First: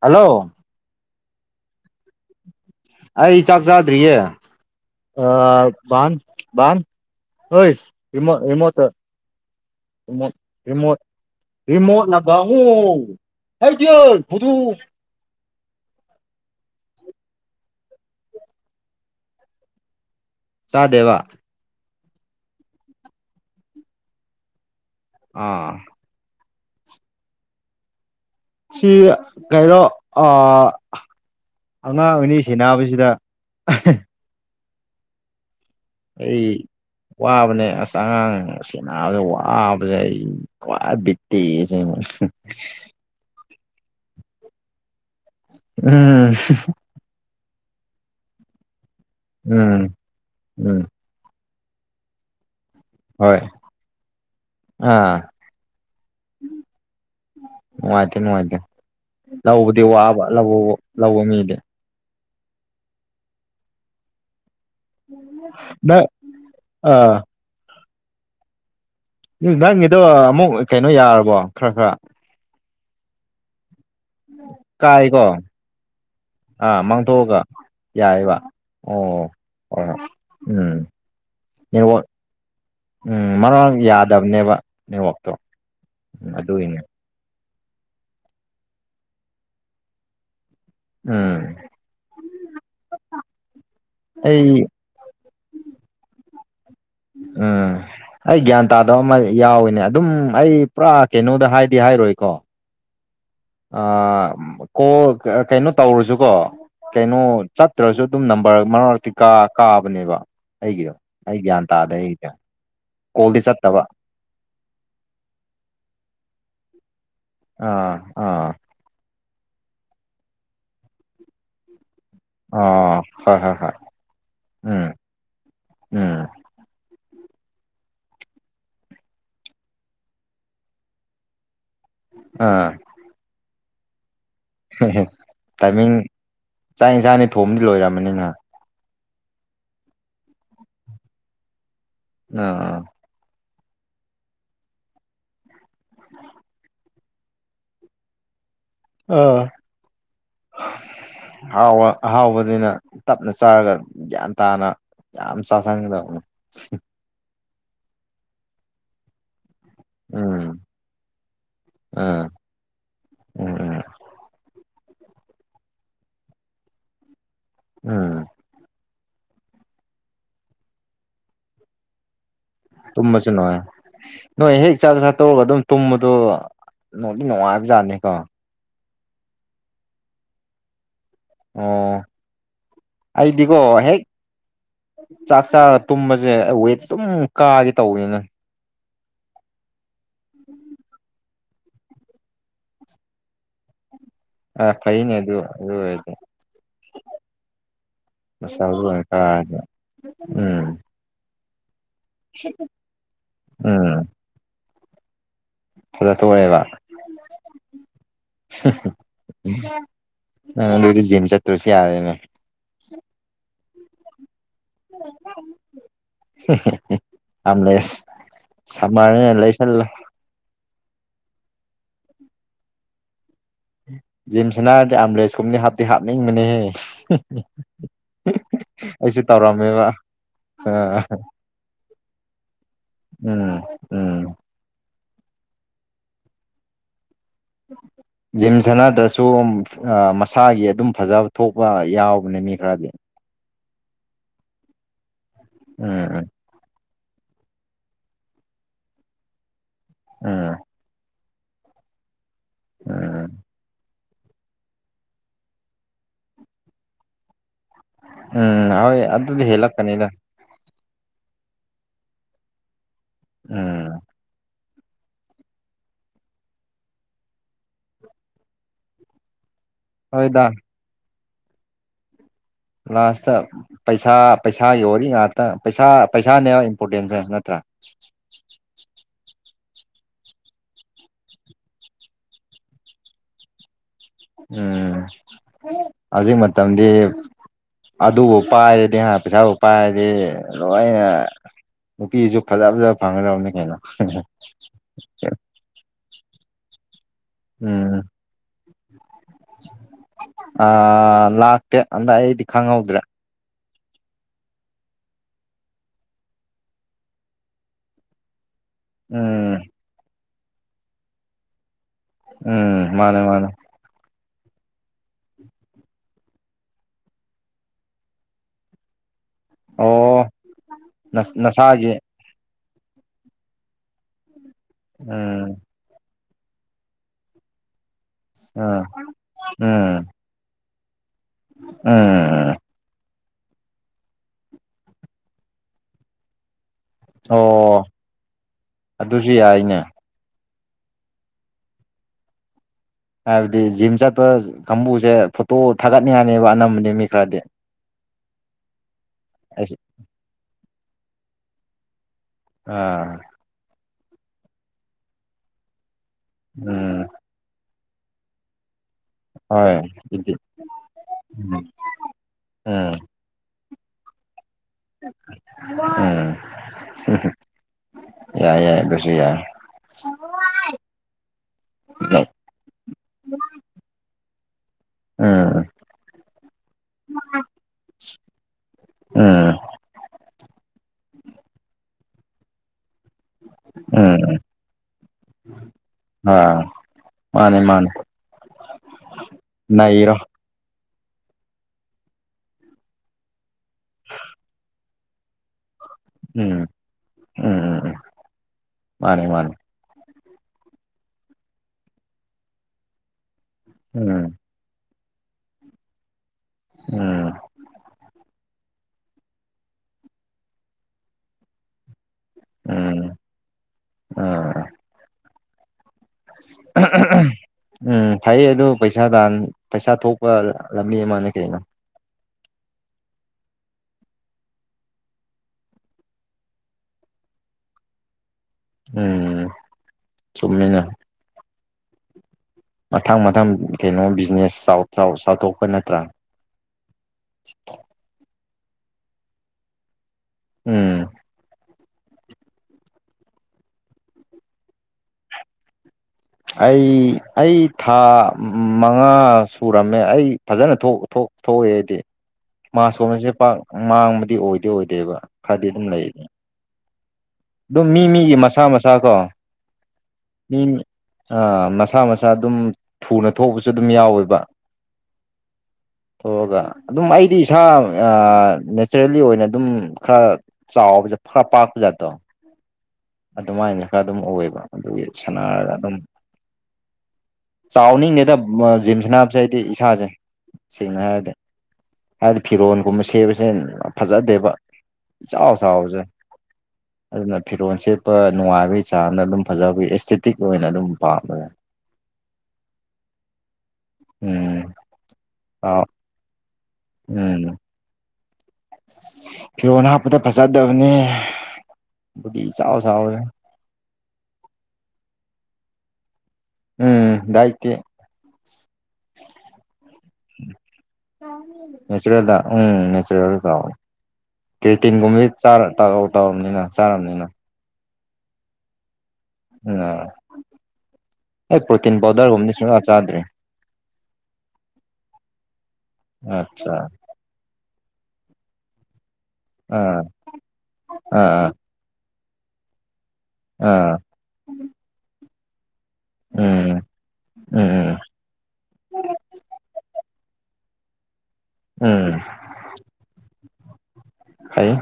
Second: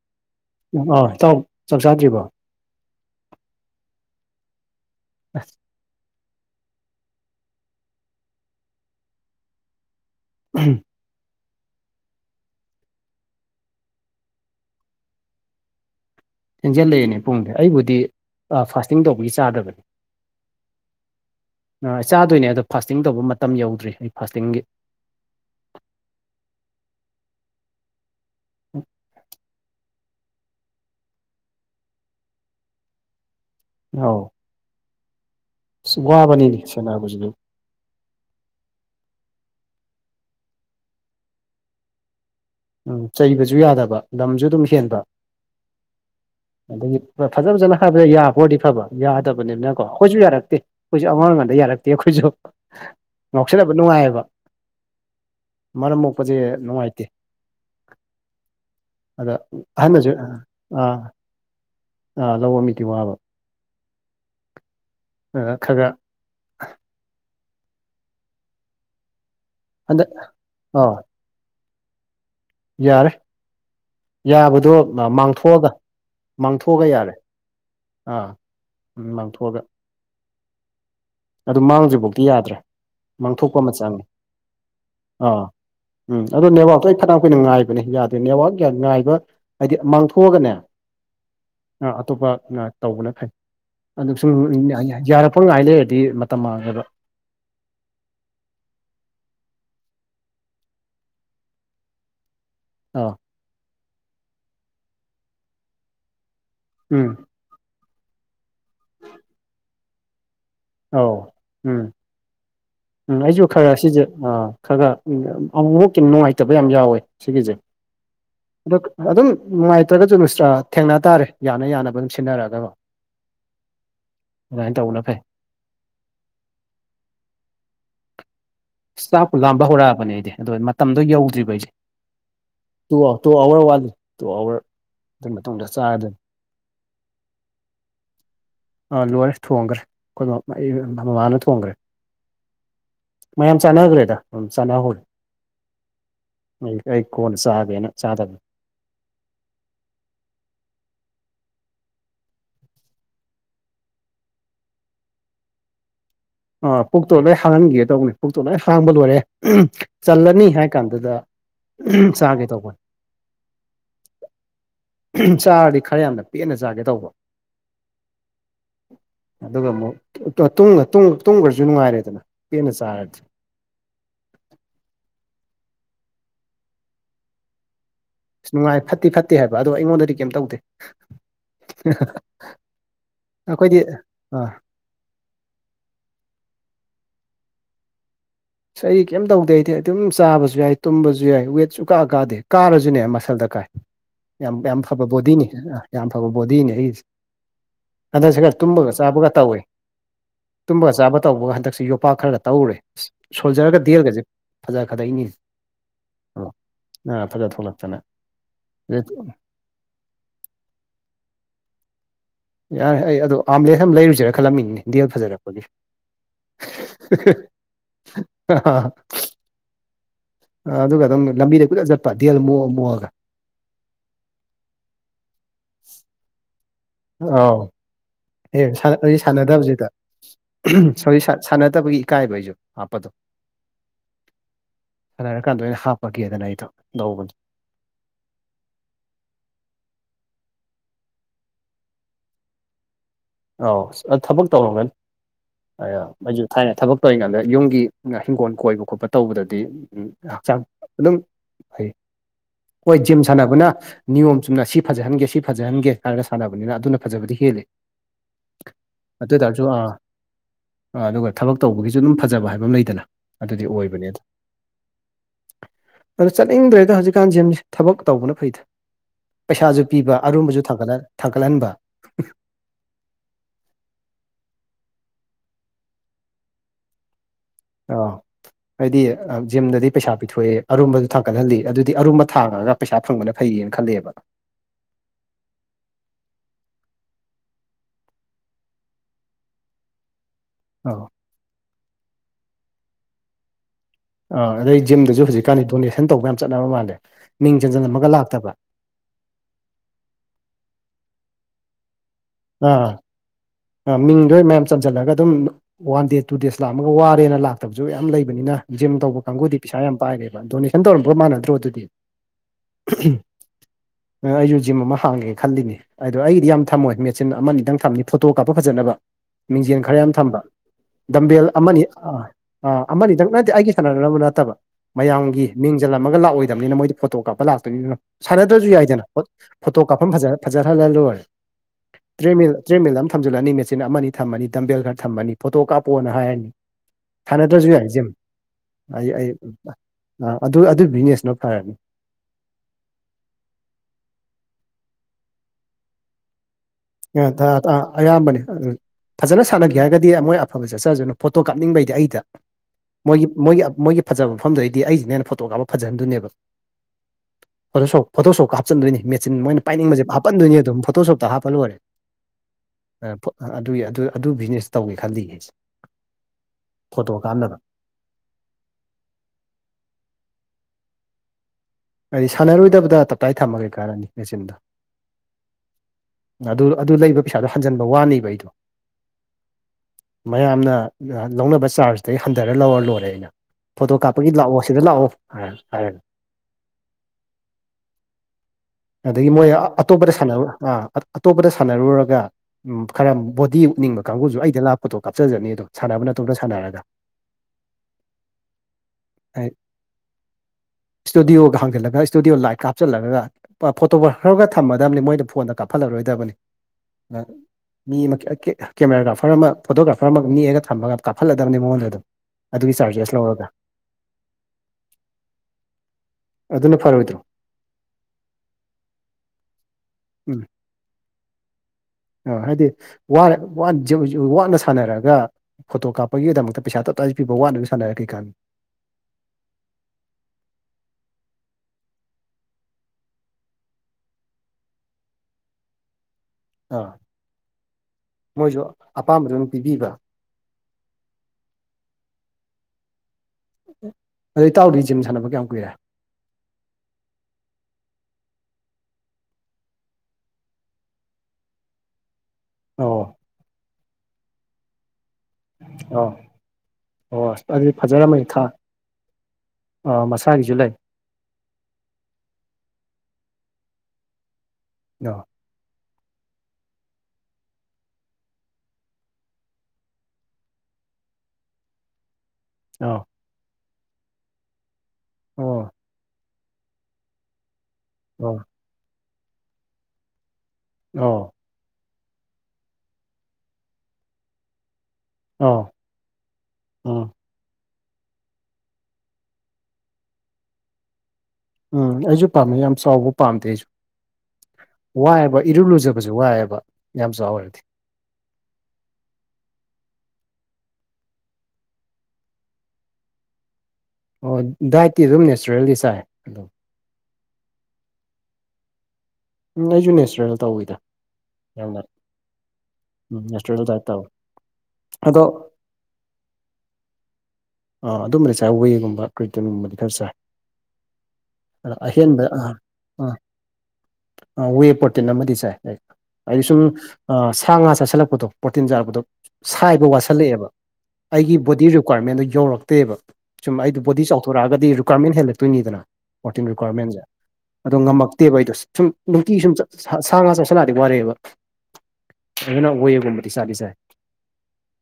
hello ꯑꯥ ꯏꯇꯥꯎ ꯆꯥꯛ ꯆꯥꯗ꯭ꯔꯤꯕꯣ ꯑꯩ ꯆꯥꯛ ꯆꯥꯗ꯭ꯔꯤꯌꯦ ꯑ ꯥ ꯑꯁ ꯍ ꯍꯃ ꯍꯃ ꯍꯃ [inaudible] ꯔꯤꯃꯣꯠ ꯅꯕ ꯍꯨ ꯍꯥꯏꯖ ꯀꯗ [unintelligible] ꯍꯦꯟꯖꯦꯜꯂꯛꯑꯦꯅꯦ ꯄꯨꯡꯗꯤ ꯑꯩꯕꯨꯗꯤ ꯐꯥꯁꯇꯤꯡ ꯇꯧꯕꯒꯤ ꯆꯥꯗꯕꯅꯤ ꯆꯥꯗꯦꯕ ꯆꯥꯗꯣꯏꯅꯦ ꯑꯗꯣ ꯐꯥꯁꯇꯤꯡ ꯇꯧꯕ ꯃꯇꯝ ꯌꯧꯗ꯭ꯔꯤ ꯑꯩ ꯐꯥꯁꯇꯤꯡꯒꯤ ꯑꯥ ꯁꯤ ꯀꯩꯅꯣ ꯑꯉꯥꯡ ꯑꯣꯏꯅꯤ ꯁꯦꯟꯅꯕꯁꯤꯗ ꯑꯥꯎ ꯑꯩ ꯋꯥꯕꯅꯤꯅꯦ ꯁꯦꯟꯅꯕꯁꯤꯗꯤ ꯋꯥ ꯃꯅꯦ ꯑꯁ ꯆꯉꯥꯡ ꯁꯦꯕꯗ ꯋꯥꯕꯁꯦ ꯑꯩ ꯈ꯭ꯋꯥꯏꯕꯤꯠꯇꯦꯁ ꯎꯝ ꯆꯩꯕꯁꯨ ꯌꯥꯗꯕ ꯂꯝꯁꯨ ꯑꯗꯨꯝ ꯍꯦꯟꯕ ꯎꯝ ꯑꯗꯒꯤ ꯐꯖ ꯐꯖꯅ ꯍꯥꯏꯕꯗ ꯌꯥꯕꯔꯗꯤ ꯐꯕ ꯌꯥꯗꯕꯅꯤꯅꯀꯣ ꯎꯝ ꯑꯩꯈꯣꯏꯁꯨ ꯌꯥꯔꯛꯇꯦ ꯎꯝ ꯑꯃꯔꯕꯗ ꯌꯥꯔꯛꯇꯦ ꯑꯩꯈꯣꯏꯁꯨ ꯍꯣꯏ ꯉꯥꯎꯁꯜꯂꯕ ꯅꯨꯡꯉꯥꯏꯑꯕ ꯑꯥ ꯃꯔꯝ ꯃꯣꯛꯄꯁꯦ ꯅꯨꯡꯉꯥꯏꯇꯦ ꯅꯨꯡꯉꯥꯏꯇꯦ ꯅꯨꯡꯉꯥꯏꯇꯦ ꯑꯗ ꯂꯧꯕꯗꯤ ꯑꯍꯟꯅꯁꯨ ꯋꯥꯕ ꯂꯧꯕ ꯂꯧꯕ ꯃꯤꯗꯤ ꯑ ꯂꯧꯧꯕ ꯃꯤꯗꯤ ꯋꯥꯕ ꯑꯗ ꯈꯔ ꯈꯔ ꯑꯥ ꯅꯪꯒꯤꯗꯣ ꯍꯟꯗꯛ ꯑꯃꯨꯛ ꯀꯩꯅꯣ ꯌꯥꯔꯕꯣ ꯈꯔ ꯈꯔ ꯌꯥꯔꯦ ꯌꯥꯕꯗꯣ ꯀꯥꯏꯀꯣ ꯃꯥꯡꯊꯣꯛꯑꯒ ꯑꯥ ꯃꯥꯡꯊꯣꯛꯑꯒ ꯑꯥ ꯌꯥꯏꯕ ꯑꯣ ꯎꯝ ꯃꯥꯡꯊꯣꯛꯑꯒ ꯍꯣꯏ ꯍꯣꯏ ꯎꯝ ꯑꯗꯨ ꯅꯦꯠꯋꯥꯛ ꯃꯥꯡꯗ꯭ꯔꯤꯐꯥꯎꯗꯤ ꯌꯥꯗ꯭ꯔꯦ ꯎꯝ ꯃꯥꯡꯊꯣꯛꯄ ꯑꯃ ꯃꯔꯛ ꯆꯪꯉꯦ ꯌꯥꯗꯕꯅꯦꯕ ꯅꯦꯠꯋꯥꯛꯇꯣ ꯑꯥ ꯎꯝ ꯑꯗꯨ ꯅꯕ ꯑꯗꯨꯒꯤꯅꯦ ꯑꯩꯈꯣꯏꯅ ꯉꯥꯏꯕꯅꯤ ꯌꯥꯗꯦ ꯅꯦꯠꯋꯥꯛ ꯉꯥꯏꯕ ꯍꯥꯏꯗꯤ ꯃꯥꯡꯊꯣꯛꯑꯒꯅꯦ ꯎꯝ ꯑꯇꯣꯞꯄ ꯇꯧꯕꯅ ꯐꯩ ꯑꯗꯨ ꯁꯨꯝ ꯑꯩ ꯌꯥꯔ ꯍꯥꯄꯪ ꯉꯥꯏ ꯂꯩꯔꯗꯤ ꯃꯇꯝ ꯃꯥꯡꯉꯦꯕ ꯑꯝ ꯑꯩ ꯒ꯭ꯌꯥꯟ ꯇꯥꯗꯕ ꯑꯃ ꯌꯥꯎꯏꯤꯅꯦ ꯑꯗꯨꯝ ꯑꯩ ꯄꯨꯔꯥ ꯀꯩꯅꯣꯗ ꯍꯥꯏꯗꯤ ꯍꯥꯏꯔꯣꯏꯀꯣ ꯑꯣ ꯀꯣ ꯀꯩꯅꯣ ꯇꯧꯔꯁꯨꯀꯣ ꯎꯝ ꯀꯩꯅꯣ ꯆꯠꯇ꯭ꯔꯁꯨ ꯑꯗꯨꯝ ꯅꯝꯕꯔ ꯃꯔꯛ ꯃꯔꯛꯇꯤ ꯀꯥ ꯀꯥꯕꯅꯦꯕ ꯑꯩꯒꯤꯗꯣ ꯑꯧ ꯑꯩ ꯒ꯭ꯌꯥꯟ ꯎꯝ ꯇꯥꯗꯦ ꯑꯩꯒꯤ ꯀ ꯎꯝ ꯑꯩꯁꯨ ꯈꯔ ꯁꯤꯁꯦ ꯈꯔ ꯈꯔ ꯑꯃꯐꯛꯀꯤ ꯅꯨꯡꯉꯥꯏꯇꯕ ꯌꯥꯝ ꯌꯥꯎꯋꯦ ꯁꯤꯒꯤꯁꯦ ꯑꯥ ꯑꯥ ꯑꯗꯣ ꯑꯗꯨꯝ ꯅꯨꯡꯉꯥꯏꯇ꯭ꯔꯒꯁꯨ ꯃꯤꯁꯇ ꯊꯦꯡꯅ ꯇꯥꯔꯦ ꯌꯥꯅ ꯌꯥꯅꯕ ꯁꯤꯟꯅꯔꯛꯗꯕ ꯑꯥ ꯍꯣꯏ ꯍꯣꯏ ꯍꯣꯏ ꯑꯗꯨꯃꯥꯏꯅ ꯎꯝ ꯇꯧꯕꯅ ꯐꯩ ꯎꯝ ꯆꯥꯛꯄꯨ ꯂꯥꯝꯕ ꯍꯧꯔꯛꯑꯕꯅꯦ ꯑꯩꯗꯤ ꯑꯗꯣ ꯃꯇꯝꯗꯣ ꯌꯧꯗ꯭ꯔꯤꯕ ꯑꯩꯁꯦ ꯑꯥ ꯇꯨ ꯇꯨ ꯑꯋꯥꯔ ꯋꯥꯂꯤ ꯇꯨ ꯑꯋꯥꯔ ꯑꯗꯨꯒꯤ ꯃꯇꯨꯡꯗ ꯇꯥꯏꯃꯤꯡ ꯆꯥꯔꯗꯣꯏꯅꯤ ꯆꯥꯛ ꯏꯟꯁꯥꯡꯅꯤ ꯊꯣꯡꯝꯗꯤ ꯂꯣꯏꯔꯝꯃꯅꯤꯅꯍ ꯑ ꯂꯣꯏꯔꯦ ꯊꯣꯡꯈ꯭ꯔꯦ ꯑꯩ ꯃꯃꯥꯅ ꯊꯣꯡꯈ꯭ꯔꯦ ꯑ ꯑ ꯃꯌꯥꯝ ꯆꯥꯟꯅꯈ꯭ꯔꯦꯗ ꯑꯗꯨꯝ ꯆꯥꯟꯅꯍꯧꯔꯦ ꯑꯩ ꯑꯩ ꯀꯣꯟꯅ ꯆꯥꯒꯦꯅ ꯆꯥꯗꯕꯅꯤ ꯑꯣ [inaudible] ꯍꯥꯎꯕ ꯑꯍꯥꯎꯕꯗꯨꯅ ꯇꯞꯅ ꯆꯥꯔꯒ ꯒ꯭ꯌꯥꯟ ꯇꯥꯅ ꯌꯥꯝ ꯁꯥꯁꯥꯒꯗꯕ ꯑ ꯄꯨꯛꯇꯣ ꯂꯣꯏ ꯍꯥꯡꯍꯟꯒꯦ ꯇꯧꯕꯅꯤ ꯄꯨꯛꯇꯣ ꯂꯣꯏ ꯍꯥꯡꯕ ꯂꯣꯏꯔꯦ ꯆꯜꯂꯅꯤ ꯎꯝ ꯍꯥꯏ ꯀꯥꯟꯗꯨꯗ ꯎꯝ ꯆꯥꯒꯦ ꯇꯧꯕꯅꯤ ꯎꯝ ꯎꯝ ꯆꯥꯔꯗꯤ ꯈꯔ ꯌꯥꯝꯅ ꯄꯦꯟꯅ ꯆꯥꯒꯦ ꯇꯧꯕ ꯎꯝ ꯑꯗꯨꯒ ꯑꯃꯨ ꯇꯨꯡꯈ꯭ꯔꯁꯨ ꯅꯨꯡꯉꯥꯏꯔꯦꯗꯅ ꯄꯦꯟꯅ ꯇꯨꯃ ꯆꯥꯔꯗꯤ ꯆꯅꯣꯦ ꯅꯣꯏ ꯍꯦꯛ ꯏꯆꯥꯥꯛ ꯆꯥꯛ ꯇꯧꯔꯒ ꯑꯗꯨꯝ ꯇꯨꯝꯕꯗꯣ ꯅꯅꯨꯡꯗꯤ ꯅꯨꯡꯉꯥꯏꯕꯖꯥꯠꯅꯤꯀꯣ ꯑ ꯅꯨꯡꯉꯥꯏ ꯐꯠꯇꯦ ꯐꯠꯇꯦ ꯍꯥꯏꯕ ꯑꯗꯣ ꯑꯩꯉꯣꯟꯗꯗꯤ ꯀꯩꯝ ꯇꯧꯗꯦ ꯑꯣ ꯑꯩꯗꯤꯀꯣ ꯑꯩꯈꯣꯏꯗꯤ ꯍꯦꯛ ꯑꯥ ꯆꯥꯛ ꯆꯥꯔ ꯇꯨꯝꯕꯁꯦ ꯋꯦꯠ ꯑꯗꯨꯝ ꯀꯥꯒꯦ ꯇꯧꯕꯅꯤꯅ ꯁ ꯑꯩ ꯀꯩꯝ ꯇꯧꯗꯦ ꯑꯩꯗꯤ ꯑꯗꯨꯝ ꯆꯥꯕꯁꯨ ꯌꯥꯏ ꯇꯨꯝꯕꯁꯨ ꯌꯥꯏ ꯋꯦꯠꯁꯨ ꯀꯥꯑ ꯀꯥꯗꯦ ꯀꯥꯔꯁꯨꯅꯦ ꯃꯁꯜꯗ ꯀꯥꯏ ꯌꯥꯝ ꯑ ꯌꯥꯝ ꯐꯕ ꯐꯩꯅꯦ ꯑꯗꯨ ꯕꯣꯗꯤꯅꯤ ꯑꯗꯨ ꯑ ꯌꯥꯝ ꯑꯣꯏꯔꯗꯤ ꯐꯕ ꯕꯣꯗꯤꯅꯤ ꯑꯩꯁꯦ ꯍꯟꯗꯛꯁꯤ ꯈꯔ ꯃꯁꯜꯗꯨ ꯇꯨꯝꯕꯒ ꯑꯣꯏꯅ ꯆꯥꯕꯒ ꯀꯥꯔꯗꯤ ꯇꯧꯏꯤ ꯎꯝ ꯇꯨꯝꯕꯒ ꯆꯥꯕ ꯇꯧꯕꯒ ꯍꯟꯗꯛꯁꯤ ꯌꯣꯛ ꯂꯨꯄꯥ ꯈꯔꯒ ꯇꯧꯔꯦ ꯑꯁ ꯁꯣꯜꯖꯔꯒ ꯎꯝ ꯗꯦꯜꯒꯁꯦ ꯐꯖ ꯈ꯭ꯔꯗ ꯏꯅꯤ ꯍꯂꯣ ꯐꯖꯊꯣꯛꯑꯦꯕ ꯊꯒ ꯐꯂꯥꯛꯛꯇꯅꯦ ꯑꯗꯨꯏꯗꯤ ꯖꯤꯝ ꯆꯠꯇ꯭ꯔꯨꯁꯨ ꯌꯥꯔꯦꯅꯦ ꯌꯥꯔꯦ ꯑꯩ ꯑꯗꯣ ꯑꯥꯝꯂꯦꯠ ꯑꯃ ꯂꯩꯔꯨꯁꯤꯦꯔꯥ ꯈꯜꯂꯝꯃꯤꯅꯤ ꯗꯦꯜ ꯐꯖꯔꯛꯄꯒꯤ ꯌꯥꯝ ꯂꯩꯁ ꯁꯝꯃꯔꯅ ꯂꯩꯁꯜꯂꯣ ꯑꯗꯨꯒ ꯑꯗꯨꯝ ꯂꯝꯕꯤꯗ ꯖꯅ ꯆꯠꯄ ꯗꯦꯜ ꯃꯣꯑ ꯃꯣꯑꯒ ꯖꯤꯝꯁꯤꯅ ꯍꯥꯏꯔꯗꯤ ꯑ꯭ꯔꯦꯁ ꯀꯨꯝꯕꯗꯤ ꯍꯥꯞꯇꯤ ꯍꯥꯞꯅꯤꯡꯕꯅꯦꯍꯦ ꯑꯥꯎ ꯍꯌꯦ ꯑꯩꯁꯨ ꯑꯩ ꯁꯥꯟꯅꯗꯕꯁꯤꯗ ꯇꯧꯔꯝꯃꯦꯕ ꯑ ꯁꫭꯔꯤ ꯁꯥ ꯁꯥꯟꯅꯗꯕꯒꯤ ꯏꯀꯥꯏꯕ ꯑꯩꯁꯨ ꯍꯥꯞꯄꯗꯣ ꯎꯝ ꯎꯝ ꯁ ꯍꯥꯏꯔꯀꯥꯟꯗꯩꯅ ꯍꯥꯞꯄꯒꯦꯗꯅ ꯑꯩꯗꯣ ꯂꯧꯕꯅꯦ ꯖꯤꯝ ꯁꯥꯟꯅꯗ꯭ꯔꯁꯨ ꯃꯁꯥꯒꯤ ꯑꯗꯨꯝ ꯐꯖꯕ ꯊꯣꯛꯄ ꯌꯥꯎꯕꯅꯦ ꯃꯤ ꯈꯔꯗꯤ ꯑꯧ ꯊꯕꯛ ꯇꯧꯔꯝꯒꯅꯤ ꯑ ꯎꯝ ꯑꯩ ꯊꯥꯏꯅ ꯊꯕꯛ ꯇꯧꯔꯤꯀꯥꯟꯗ ꯌꯨꯝꯒꯤ ꯍꯤꯡꯒꯣꯜ ꯀꯣꯏꯕ ꯈꯣꯠꯄ ꯇꯧꯕꯗꯗꯤ ꯎ ꯎꯝ ꯍꯛꯆꯥꯡ ꯑꯗꯨꯝ ꯐꯩ ꯍꯣꯏ ꯖꯤꯝ ꯎꯝ ꯁꯥꯟꯅꯕꯅ ꯅꯤꯌꯣꯝ ꯆꯨꯝꯅ ꯁꯤ ꯐꯖꯍꯟꯒꯦ ꯁꯤ ꯐꯖꯍꯟꯒꯦ ꯍꯥꯏꯔꯅ ꯁꯥꯟꯅꯕꯅꯤꯅ ꯑꯗꯨꯅ ꯐꯖꯕꯗꯤ ꯍꯦꯜꯂꯤ ꯎꯝ ꯍꯦ ꯑꯗꯨ ꯑꯣꯏꯇꯥꯔꯁꯨ ꯑꯥ ꯑꯥ ꯑꯗꯨꯒ ꯊꯕꯛ ꯇꯧꯕꯒꯤꯁꯨ ꯑꯗꯨꯝ ꯐꯖꯕ ꯍꯥꯏꯕ ꯑꯃ ꯂꯩꯗꯅ ꯑꯗꯨꯗꯤ ꯎꯝ ꯑꯣꯏꯕꯅꯤ ꯑꯗꯨ ꯑꯗꯣ ꯆꯠꯅꯤꯡꯗ꯭ꯔꯦꯗ ꯍꯧꯖꯤꯛꯀꯥꯟꯁ ꯊꯕꯛ ꯇꯧꯕꯅ ꯐꯩꯗ ꯄꯩꯁꯥꯁꯨ ꯄꯤꯕ ꯍꯣꯏꯗ ꯑꯔꯨꯝꯕꯁꯨ ꯊꯥꯡꯠ ꯊꯥꯡꯒꯠꯍꯟꯕ ꯂꯥꯁꯇ ꯄꯩꯁꯥ ꯄꯩꯁꯥ ꯌꯣꯔꯤ ꯉꯥꯛꯇ ꯄꯩꯁꯥ ꯄꯩꯁꯥꯅꯦꯕ ꯏꯝꯄꯣꯔꯇꯦꯟꯁꯦ ꯅꯠꯇ꯭ꯔꯥ ꯑꯥ ꯍꯥꯏꯗꯤ ꯖꯤꯝꯗꯗꯤ ꯄꯩꯁꯥ ꯄꯤꯊꯣꯛꯑꯦ ꯑꯔꯨꯝꯕꯗꯨ ꯊꯥꯡꯒꯠꯍꯜꯂꯤ ꯑꯗꯨꯗꯤ ꯑꯔꯨꯝꯕ ꯊꯥꯡꯉꯒ ꯄꯩꯁꯥ ꯐꯪꯕꯅ ꯐꯩꯌꯦꯅ ꯈꯜꯂꯦꯕ ꯎꯝ ꯍꯧꯖꯤꯛ ꯃꯝꯗꯤ ꯑꯗꯨꯕꯨ ꯄꯥꯏꯔꯗꯤ ꯍꯥꯟ ꯄꯩꯁꯥꯕꯨ ꯄꯥꯏꯔꯗꯤ ꯑꯧ ꯂꯣꯏꯅ ꯅꯨꯄꯤꯁꯨ ꯐꯖ ꯐꯖꯕ ꯐꯪꯒꯗꯕꯅꯤ ꯀꯩꯅꯣ ꯑꯥ ꯑꯗꯩ ꯖꯤꯝꯗꯁꯨ ꯍꯧꯖꯤꯛꯀꯥꯟꯗꯤ ꯗꯣꯅꯦꯁꯟ ꯇꯧꯕ ꯌꯥꯝ ꯆꯠꯅꯕ ꯃꯥꯜꯂꯦ ꯃꯤꯡ ꯆꯟꯁꯤꯟꯂꯝꯝꯃꯒ ꯂꯥꯛꯇꯕꯥ ꯑ ꯂꯥꯛꯇꯦ ꯑꯗ ꯑꯩꯗꯤ ꯈꯪꯍꯧꯗ꯭ꯔꯦ ꯃꯤꯡꯗꯣꯏ ꯃꯌꯥꯝ ꯆꯟꯁꯤꯜꯂꯒ ꯑꯗꯨꯝ ꯋꯥꯟ ꯗꯦ ꯇꯨ ꯗꯦꯖ ꯂꯥꯛꯑꯃꯒ ꯋꯥꯔꯦꯅ ꯂꯥꯛꯇꯕꯁꯨ ꯌꯥꯝ ꯂꯩꯕꯅꯤꯅ ꯖꯤꯝ ꯇꯧꯕ ꯀꯥꯡꯕꯨꯗꯤ ꯎꯝ ꯄꯩꯁꯥ ꯌꯥꯝ ꯄꯥꯏꯔꯦꯕ ꯗꯣꯅꯦꯁꯟ ꯇꯧꯔꯝꯕꯒ ꯃꯥꯟꯅꯗ꯭ꯔꯣ ꯑꯗꯨꯗꯤ ꯎꯝ ꯃꯥꯅꯦ ꯃꯥꯅꯦ ꯅꯪ ꯑꯩꯁꯨ ꯖꯤꯝ ꯑꯃ ꯍꯥꯡꯒꯦ ꯈꯜꯂꯤꯅꯤ ꯑꯗꯣ ꯑꯩꯗꯤ ꯌꯥꯝ ꯊꯝꯃꯣꯏ ꯃꯦꯆꯤꯟ ꯑꯃ ꯑꯅꯤꯗꯪ ꯊꯝꯅꯤ ꯐꯨ ꯐꯇꯣ ꯀꯥꯞꯄ ꯐꯖꯅꯕ ꯃꯤꯡꯖꯦꯜ ꯈꯔ ꯌꯥꯝ ꯑꯣ ꯊꯝꯕ ꯂꯝꯝꯕꯦꯜ ꯑꯃꯅꯤ ꯅꯁꯥꯒꯤ ꯑ ꯑ ꯑꯃꯅꯤꯗꯪ ꯅꯠꯇꯦ ꯑꯩꯒꯤ ꯁꯥꯟꯅꯅꯕ ꯅꯠꯇꯕ ꯎꯝ ꯃꯌꯥꯝꯒꯤ ꯃꯤꯡ ꯐꯁꯤꯜꯂꯝꯒ ꯂꯥꯛꯑꯣꯏꯗꯕꯅꯤꯅ ꯃꯣꯏꯗꯤ ꯐꯣꯇꯣ ꯀꯥꯞꯄ ꯂꯥꯛꯇꯣꯏꯅꯤꯅ ꯁꯥꯟꯅꯗ꯭ꯔꯁꯨ ꯎꯝ ꯌꯥꯏꯗꯅ ꯍꯣ ꯐꯣꯇꯣ ꯎꯝ ꯀꯥꯞꯐꯝ ꯐꯖꯅ ꯐꯖ ꯍꯅ ꯂꯣꯏꯔꯦ ꯇ꯭ꯔꯦꯃꯤꯜ ꯎꯝ ꯇ꯭ꯔꯦꯃꯤꯜ ꯑꯃ ꯊꯝꯖꯤꯜꯂꯅꯤ ꯃꯦꯆꯤꯟ ꯑꯃꯅꯤ ꯊꯝꯃꯅꯤ ꯗꯝꯕꯦꯜ ꯈꯔ ꯊꯝꯃꯅꯤ ꯐꯣꯇꯣ ꯀꯥꯞꯄꯣꯅ ꯍꯥꯏꯔꯅꯤ ꯊꯥꯅꯗ꯭ꯔꯁꯨ ꯑꯣ ꯌꯥꯏꯁꯤꯝ ꯑꯩ ꯑꯩ ꯑꯗꯨꯁꯨ ꯌꯥꯏꯅꯦ ꯑꯗꯨ ꯑꯗꯨ ꯕꯤꯖꯤꯅꯦꯁꯅ ꯐꯔꯅꯤ ꯍꯥꯏꯕꯗꯤ ꯖꯤꯝ ꯆꯠꯄ ꯀꯥꯡꯕꯨꯁꯦ ꯐꯣꯇꯣ ꯊꯥꯒꯠꯅꯤꯡꯉꯅꯦꯕ ꯑꯅꯝꯕꯅ ꯑ ꯑꯌꯥꯝꯕꯅꯦ ꯐꯖꯅ ꯑꯩꯁꯨ ꯁꯥꯟꯅꯒꯦ ꯍꯥꯏꯔꯒꯗꯤ ꯃꯣꯏ ꯑꯐꯕ ꯆꯠꯆꯔꯗꯨꯅ ꯐꯣꯇꯣ ꯀꯥꯞꯅꯤꯡꯕꯩꯗꯤ ꯑꯩꯗ ꯑꯥ ꯃꯣꯏꯒꯤ ꯃꯣꯏꯒꯤ ꯃꯣꯏꯒꯤ ꯐꯖꯕ ꯃꯐꯝꯗꯩꯗꯤ ꯑꯩꯁꯤꯦ ꯍꯅ ꯐꯣ ꯀꯥꯞ ꯐꯖꯍꯟꯗꯣꯏꯅꯦꯕ ꯎꯝ ꯐꯣꯇꯣꯁꯣꯞ ꯐꯣꯇꯣꯁꯣꯞꯀ ꯍꯥꯞꯆꯤꯟꯗꯣꯏꯅꯦ ꯃꯦꯆꯤꯟ ꯃꯣꯏꯅ ꯍꯣꯏ ꯄꯥꯏꯅꯤꯡꯕꯖꯦ ꯑꯗꯨꯗꯤ ꯍꯥꯞꯄꯟꯗꯣꯏꯅꯦ ꯑꯗꯨꯝ ꯐꯣꯇꯣꯁꯣꯞꯇ ꯍꯥꯞꯄ ꯎꯝ ꯂꯣꯏꯔꯦ ꯎꯝ [unintelligible] ꯑꯗꯨꯒꯤ ꯑꯗꯨ ꯕꯤꯖꯤꯅꯦꯁ ꯇꯧꯒꯦ ꯈꯜꯂꯤꯌꯦ ꯎꯝ ꯐꯣꯇꯣ ꯀꯥꯞꯅꯕ ꯌꯥꯏ ꯌꯥꯏ ꯑꯗꯨꯁꯨ ꯌꯥꯏ ꯍꯋꯥꯏ ꯍꯥꯏꯗꯤ ꯁꯥꯟꯅꯔꯣꯏꯗꯕꯗ ꯇꯞꯇꯥꯏ ꯊꯝꯃ ꯀꯩ ꯀꯥꯟꯅꯅꯤ ꯃꯦꯆꯤꯟꯗꯣ ꯎꯝ ꯑꯗꯨ ꯑꯗꯨ ꯂꯩꯕ ꯄꯩꯁꯥꯗꯣ ꯍꯟꯖꯟꯕ ꯋꯥꯅꯦꯕ ꯑꯩꯗꯣ ꯎꯝ ꯃꯌꯥꯝꯅ ꯂꯧꯅꯕ ꯆꯥꯔꯖꯇꯒꯤ ꯍꯟꯊꯔ ꯂꯧꯔ ꯂꯣꯏꯔꯦ ꯑꯩꯅ ꯐꯣꯇꯣ ꯎꯝ ꯀꯥꯞꯄꯒꯤ ꯂꯥꯛꯑꯣ ꯁꯤꯗ ꯂꯥꯛꯑꯣ ꯍꯥꯏ ꯍꯥꯏꯔꯦ ꯑꯥ ꯃꯥꯅꯦ ꯃꯥꯅꯦ ꯑꯗꯒꯤ ꯃꯣꯏ ꯑꯇꯣꯞꯄꯗ ꯅꯩꯔꯣ ꯁꯥꯟꯅꯔꯨ ꯑ ꯑꯇꯣꯞꯄꯗ ꯁꯥꯟꯅꯔꯨꯔꯒ ꯎꯝ ꯈꯔ ꯕꯣꯗꯤ ꯎꯠꯅꯤꯡꯕ ꯀꯥꯡꯕꯨꯁꯨ ꯑꯩꯗ ꯂꯥꯛꯑ ꯐꯣꯇꯣ ꯀꯥꯞꯆꯖꯔꯅꯤ ꯑꯗꯨꯝ ꯁꯥꯟꯅ__ ꯎꯝ ꯎꯝ ꯎꯝ ꯎꯝ ꯃꯥꯅꯦ ꯃꯥꯅꯦ ꯏꯁꯇꯗꯤꯑꯣꯒ ꯍꯥꯡꯖꯤꯜꯂꯒ ꯏꯁꯇꯨꯗꯤꯑꯣ ꯂꯥꯏꯠꯀ ꯍꯥꯞꯁꯤꯜꯂꯒꯒ ꯄꯨꯔꯥ ꯎꯝ ꯐꯣꯇꯣꯒ꯭ꯔꯥꯐꯔꯒ ꯊꯝꯃꯗꯕꯅꯦ ꯃꯣꯏꯗ ꯐꯣꯟꯗ ꯀꯥꯞꯐꯜꯂꯔꯣꯏꯗꯕꯅꯤ ꯎꯝ ꯃꯤ ꯑꯃꯒꯤ [unintelligible] ꯀꯦꯃꯦꯔꯥꯒ꯭ꯔꯥꯐꯔ ꯑꯃ ꯐꯣꯇꯣꯒ꯭ꯔꯥꯐꯔ ꯑꯃꯒ ꯅꯦꯛꯑꯒ ꯊꯝꯃꯒ ꯀꯥꯞꯐꯜꯂꯗꯕꯅꯤ ꯃꯉꯣꯟꯗ ꯑꯗꯨꯝ ꯑꯗꯨꯒꯤ ꯎꯝ ꯆꯥꯔꯖꯦꯁ ꯂꯧꯔꯒ ꯑꯥ ꯑꯗꯨꯅ ꯐꯔꯣꯏꯗ꯭ꯔꯣ ꯎꯝ ꯐꯩꯌꯦ ꯑꯗꯨ ꯄꯩꯁꯥ ꯇꯥꯟ__ ꯄꯩꯁꯥ ꯊꯣꯛꯄ ꯎꯝ ꯂꯝꯕꯤ ꯑꯃꯅꯦ ꯀꯩꯅꯣ ꯑ ꯍꯥꯏꯗꯤ ꯋꯥꯔ [unintelligible] ꯋꯥꯠꯅ ꯁꯥꯟꯅꯔꯒ ꯐꯣꯇꯣ ꯀꯥꯞꯄꯒꯤꯗꯛꯇ ꯄꯩꯁꯥ ꯇꯞ ꯇꯥꯏꯗꯤ ꯄꯤꯕ ꯋꯥꯗꯕꯤ ꯁꯥꯟꯅꯔ ꯀꯩꯀꯥꯅꯅꯤ ꯎꯝ ꯆꯨꯝꯃꯦꯅ ꯃꯊꯪ ꯃꯊꯪ ꯀꯩꯅꯣ ꯕꯤꯖꯤꯅꯦꯁ ꯆꯥꯎ ꯆꯥꯎ ꯆꯥꯎꯊꯣꯛꯄ ꯅꯠꯇ꯭ꯔꯥ ꯑꯥ ꯃꯣꯏꯁꯨ ꯑꯄꯥꯝꯕꯗꯣ ꯑꯗꯨꯝ ꯄꯤꯕꯤꯕ ꯎꯝ ꯑꯗꯣ ꯏꯇꯥꯎꯗꯤ ꯖꯤꯝ ꯁꯥꯟꯅꯕ ꯀꯌꯥꯝ ꯀꯨꯏꯔꯦ ꯑꯩ ꯑꯩ ꯊꯥ ꯃꯉꯥ ꯁꯨꯔꯝꯃꯦ ꯑꯩ ꯐꯖꯅ ꯊꯣꯛ ꯊꯣꯛ ꯊꯣꯛꯑꯦ ꯑꯩꯗꯤ [inaudible] ꯃꯥꯁ ꯍꯣꯡꯉꯤꯖꯦ ꯄꯥꯛ ꯃꯥꯡꯕꯗꯤ ꯑꯣꯏꯗꯤ ꯑꯣꯏꯗꯦꯕ ꯈꯔꯗꯤ ꯑꯗꯨꯝ ꯑꯣ ꯂꯩꯔꯤꯅꯦ [unintelligible] ꯑꯗꯨꯝ ꯃꯤ ꯐꯖꯔꯝꯃꯅꯤ ꯃꯤꯒꯤ ꯊꯥ ꯃꯁꯥ ꯃꯁꯥ ꯀꯣ ꯑ ꯃꯁꯥꯒꯤꯁꯨ ꯃꯤ ꯂꯩ ꯃꯤ ꯑꯥ ꯃꯁꯥ ꯃꯁꯥ ꯑꯗꯨꯝ ꯊꯨꯅ ꯊꯣꯛꯄꯁꯨ ꯑꯗꯨꯝ ꯌꯥꯎꯋꯦꯕ [unintelligible] ꯊꯣꯛꯑꯒ ꯑꯗꯨꯝ ꯑꯩꯗꯤ ꯏꯁꯥ ꯑꯥ ꯅꯦꯆꯔꯦꯜꯂꯤ ꯑꯣꯏꯅ ꯑꯗꯨꯝ ꯈꯔ ꯆꯥꯎꯕꯥꯖꯦ ꯐꯔ ꯄꯥꯛꯄ ꯖꯥꯠꯇꯣ ꯑꯣ ꯑꯗꯨꯃꯥꯏꯅ ꯈꯔ ꯑꯗꯨꯝ ꯑꯣꯏꯌꯦꯕ ꯑꯗꯨꯒꯤ ꯑꯣ ꯁꯅꯔ ꯑꯗꯨꯝ ꯆꯥꯎꯅꯤꯡꯗꯦꯗ ꯑꯣ ꯃ ꯖꯤꯝꯁꯥꯅꯕꯁꯦ ꯍꯥꯏꯗꯤ ꯏꯁꯥꯁꯦ ꯁꯦꯡꯅ ꯑꯧ ꯍꯥꯏꯔꯗꯤ ꯍꯥꯏꯗꯤ ꯐꯤꯔꯣꯜꯒꯨꯝꯕ ꯁꯦꯕꯁꯦꯟ ꯐꯖꯗꯦꯕ ꯏꯆꯥꯎ ꯑꯧ ꯆꯥꯎꯕꯁꯦ ꯎꯝ ꯑꯗꯨꯅ ꯐꯤꯔꯣꯟ ꯁꯦꯠ__ ꯄ ꯅꯨꯡꯉꯥꯏꯕꯩ ꯆꯥꯡꯗ ꯑꯗꯨꯝ ꯐꯖꯕꯒꯤ ꯑꯦꯁꯊꯦꯇꯤꯛ ꯑꯣꯏꯅ ꯑꯗꯨꯝ ꯄꯥꯝꯃꯦ ꯎꯝ ꯑꯩꯁꯨ ꯄꯥꯝꯃꯦ ꯌꯥꯝ ꯆꯥꯎꯕ ꯄꯥꯝꯗꯦ ꯑꯩꯁꯨ ꯎꯝ ꯋꯥꯏꯑꯦꯕ ꯏꯔꯨꯝ ꯑꯥ ꯂꯨꯖꯕꯁꯨ ꯋꯥꯏꯑꯦꯕ ꯌꯥꯝ ꯎꯝ ꯆꯥꯎꯔꯗꯤ ꯐꯤꯔꯣꯟ ꯍꯥꯞꯄꯗ ꯐꯖꯗꯕꯅꯦ ꯕꯨꯗꯤ ꯏꯆꯥꯎ ꯆꯥꯎꯔꯒ ꯑꯣ ꯗꯥꯏꯠꯇꯤ ꯑꯗꯨꯝ ꯅꯦꯆꯔꯦꯂꯤ ꯆꯥꯏ ꯑꯗꯨꯝ ꯎꯝ ꯗꯥꯏꯠꯇꯤ ꯎꯝ ꯑꯩꯁꯨ ꯅꯦꯆꯔꯦꯜ ꯇꯧꯋꯤꯗ ꯌꯥꯝꯅ ꯅꯦꯆꯔꯦꯜꯗ ꯎꯝ ꯎꯝ ꯅꯦꯆꯔꯦꯜ ꯗꯥꯏꯠ ꯇꯧꯋꯤ ꯑꯗꯣ ꯀꯔꯤꯇꯒꯨꯝꯕꯤ ꯆ ꯇ ꯇꯧꯔꯕꯝꯅꯤꯅ ꯆꯥꯔꯕꯅꯤꯅ ꯑ ꯑꯗꯨꯝꯕꯗꯤ ꯁꯥꯏ ꯋꯦꯒꯨꯝꯕ ꯀ꯭ꯔꯤꯇꯟꯒꯨꯝꯕꯗꯤ ꯎꯝ ꯈꯔ ꯁꯥꯏ ꯑꯩ ꯄ꯭ꯔꯣꯇꯤꯟ ꯑꯍꯦꯟꯗ ꯑꯥ ꯄꯥꯎꯗꯔꯒꯨꯝꯕꯗꯤ ꯁꯨꯡꯆꯥ ꯑꯥ ꯆꯥꯗ꯭ꯔꯤ ꯋꯦ ꯄꯣꯔꯇꯤꯟ ꯑꯃꯗꯤ ꯆꯥꯏ ꯑꯩ ꯍꯥꯏꯗꯤ ꯁꯨꯝ ꯑꯠꯆꯥ ꯁꯥ ꯉꯥ ꯆꯥꯁꯤꯜꯂꯛꯄꯗꯣ ꯄ꯭ꯔꯣꯇꯤꯟ ꯆꯥꯔꯛꯄꯗꯣ ꯁꯥꯏꯕ ꯑꯥ ꯋꯥꯠꯁꯜꯂꯛꯑꯦꯕ ꯑꯩꯒꯤ ꯑꯥ ꯕꯣꯗꯤ ꯔꯤꯀ꯭ꯋꯥꯏꯔꯃꯦꯟꯗꯨ ꯌꯧꯔꯛꯇꯦꯕ ꯁꯨꯝ ꯑꯩ ꯑꯗꯨ ꯑꯥ ꯕꯣꯗꯤ ꯆꯥꯎꯊꯣꯔꯛꯑꯒꯗꯤ ꯔꯤꯀ꯭ꯏꯔꯃꯦꯟ ꯍꯦꯜꯂꯛꯇꯣꯏꯅꯤꯗꯅ ꯋꯥꯔꯇꯤꯟ ꯎꯝ ꯔꯤꯀ꯭ꯋꯥꯏꯔꯃꯦꯟꯁꯦ ꯎꯝ ꯑꯗꯣ ꯎꯝ ꯉꯝꯃꯛꯇꯦꯕ ꯑꯩꯗꯣ ꯁꯨꯝ ꯅꯨꯡꯇꯤ ꯁꯨꯝ ꯁꯥ ꯉꯥ ꯆꯠꯁꯂꯗꯤ ꯋꯥꯔꯦꯕ ꯎꯝ ꯑꯗꯨꯅ ꯋꯦꯒꯨꯝꯕꯗꯤ ꯆꯥꯗꯤꯁꯥꯏ ꯑꯩꯌꯦ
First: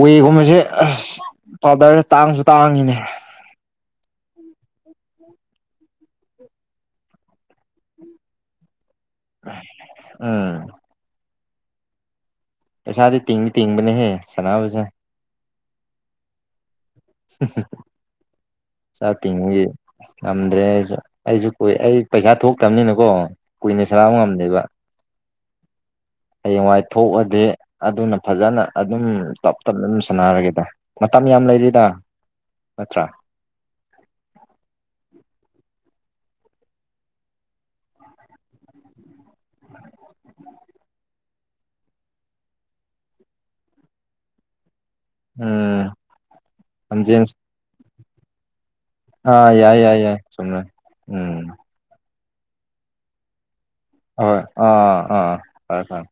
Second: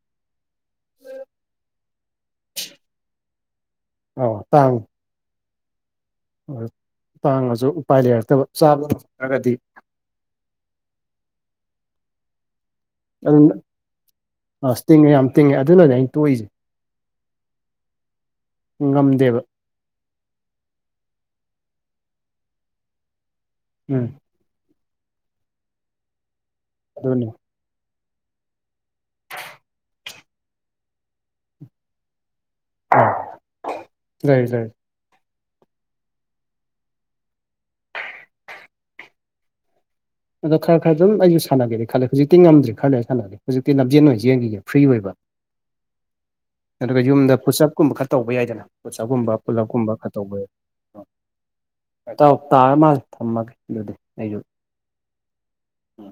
ꯋꯦꯒꯨꯝꯕꯁꯦ ꯑꯁ ꯄꯥꯎꯗꯔꯁ ꯇꯥꯡꯁꯨ ꯇꯥꯡꯉꯤꯅꯦ ꯑ ꯇꯥꯡ ꯇꯥꯡꯉꯁꯨ ꯎꯄꯥꯏ ꯂꯩꯔꯛꯇꯕ ꯆꯥꯕ ꯉꯝ꯭ꯔꯒꯗꯤ ꯑꯥ ꯄꯩꯁꯥꯗꯤ ꯑꯗꯨꯝ ꯇꯤꯡꯗꯤ ꯇꯤꯡꯕꯅꯦꯍꯦ ꯑꯁ ꯁꯥꯟꯅꯕꯁꯦ ꯇꯤꯡꯉꯦ ꯌꯥꯝ ꯇꯤꯡꯉꯦ ꯑꯗꯨꯅꯅꯦ ꯑꯩꯅ ꯇꯣꯛꯏꯁꯦ ꯁꯥꯥꯄꯤꯦ ꯉꯝꯗꯦꯕ ꯉꯝꯗ꯭ꯔꯦ ꯑꯩꯁꯨ ꯑꯩꯁꯨ ꯀꯨꯏ ꯑꯩ ꯄꯩꯁꯥ ꯊꯣꯛꯇꯕꯅꯤꯅꯀꯣ ꯀꯨꯏꯅ ꯎꯝ ꯁꯥꯕ ꯉꯝꯗꯦꯕ ꯍꯌꯦꯡꯋꯥꯏ ꯑꯗꯨꯅꯤ ꯊꯣꯛꯑꯗꯤ ꯑꯗꯨꯅ ꯐꯖꯅ ꯑꯗꯨꯝ ꯇꯞ ꯇꯞꯅ ꯑꯗꯨꯝ ꯁꯥꯟꯅꯔꯒꯦꯗ ꯃꯇꯝ ꯌꯥꯝ ꯂꯩꯔꯤꯗ ꯅꯠꯇ꯭ꯔ ꯂꯩꯏ ꯂꯩꯏ ꯑꯗꯣ ꯈꯔ ꯈꯔ ꯑꯗꯨꯝ ꯑꯩꯁꯨ ꯁꯥꯟꯅꯒꯦꯅꯤ ꯈꯜꯂꯦ ꯍꯧꯖꯤꯛꯇꯤ ꯉꯝꯗ꯭ꯔꯤ ꯈꯔ ꯑꯩ ꯁꯥꯟꯅꯒꯦꯖꯤꯛꯇꯤ ꯂꯝꯖꯦꯟ ꯑꯣꯏꯅ ꯌꯦꯦꯟꯒꯤꯈꯤꯒꯦ ꯐ꯭ꯔꯤ ꯑꯣꯏꯕ ꯎꯝ ꯑꯗꯨꯒ ꯂꯝꯖꯦꯟ ꯌꯨꯝꯗ ꯐꯠꯁꯞꯀꯨꯝꯕ ꯈꯔ ꯇꯧꯕ ꯌꯥꯏꯗꯅ ꯑ ꯄꯨꯁꯑꯞꯀꯨꯝꯕ ꯌꯥꯏ ꯄꯨꯜꯂꯞꯀꯨꯝꯕ ꯌꯥꯏ ꯈꯔ ꯌꯥꯏ ꯇꯧꯕ ꯆꯜꯦ ꯎꯝ ꯇꯥꯔ ꯃꯥꯜꯂꯦ ꯊꯝꯃꯒꯦ ꯑꯗꯨꯗꯤ ꯑꯩꯁꯨ ꯍꯣꯏ ꯑꯥ ꯑꯥ ꯐꯔꯦ ꯐꯔꯦ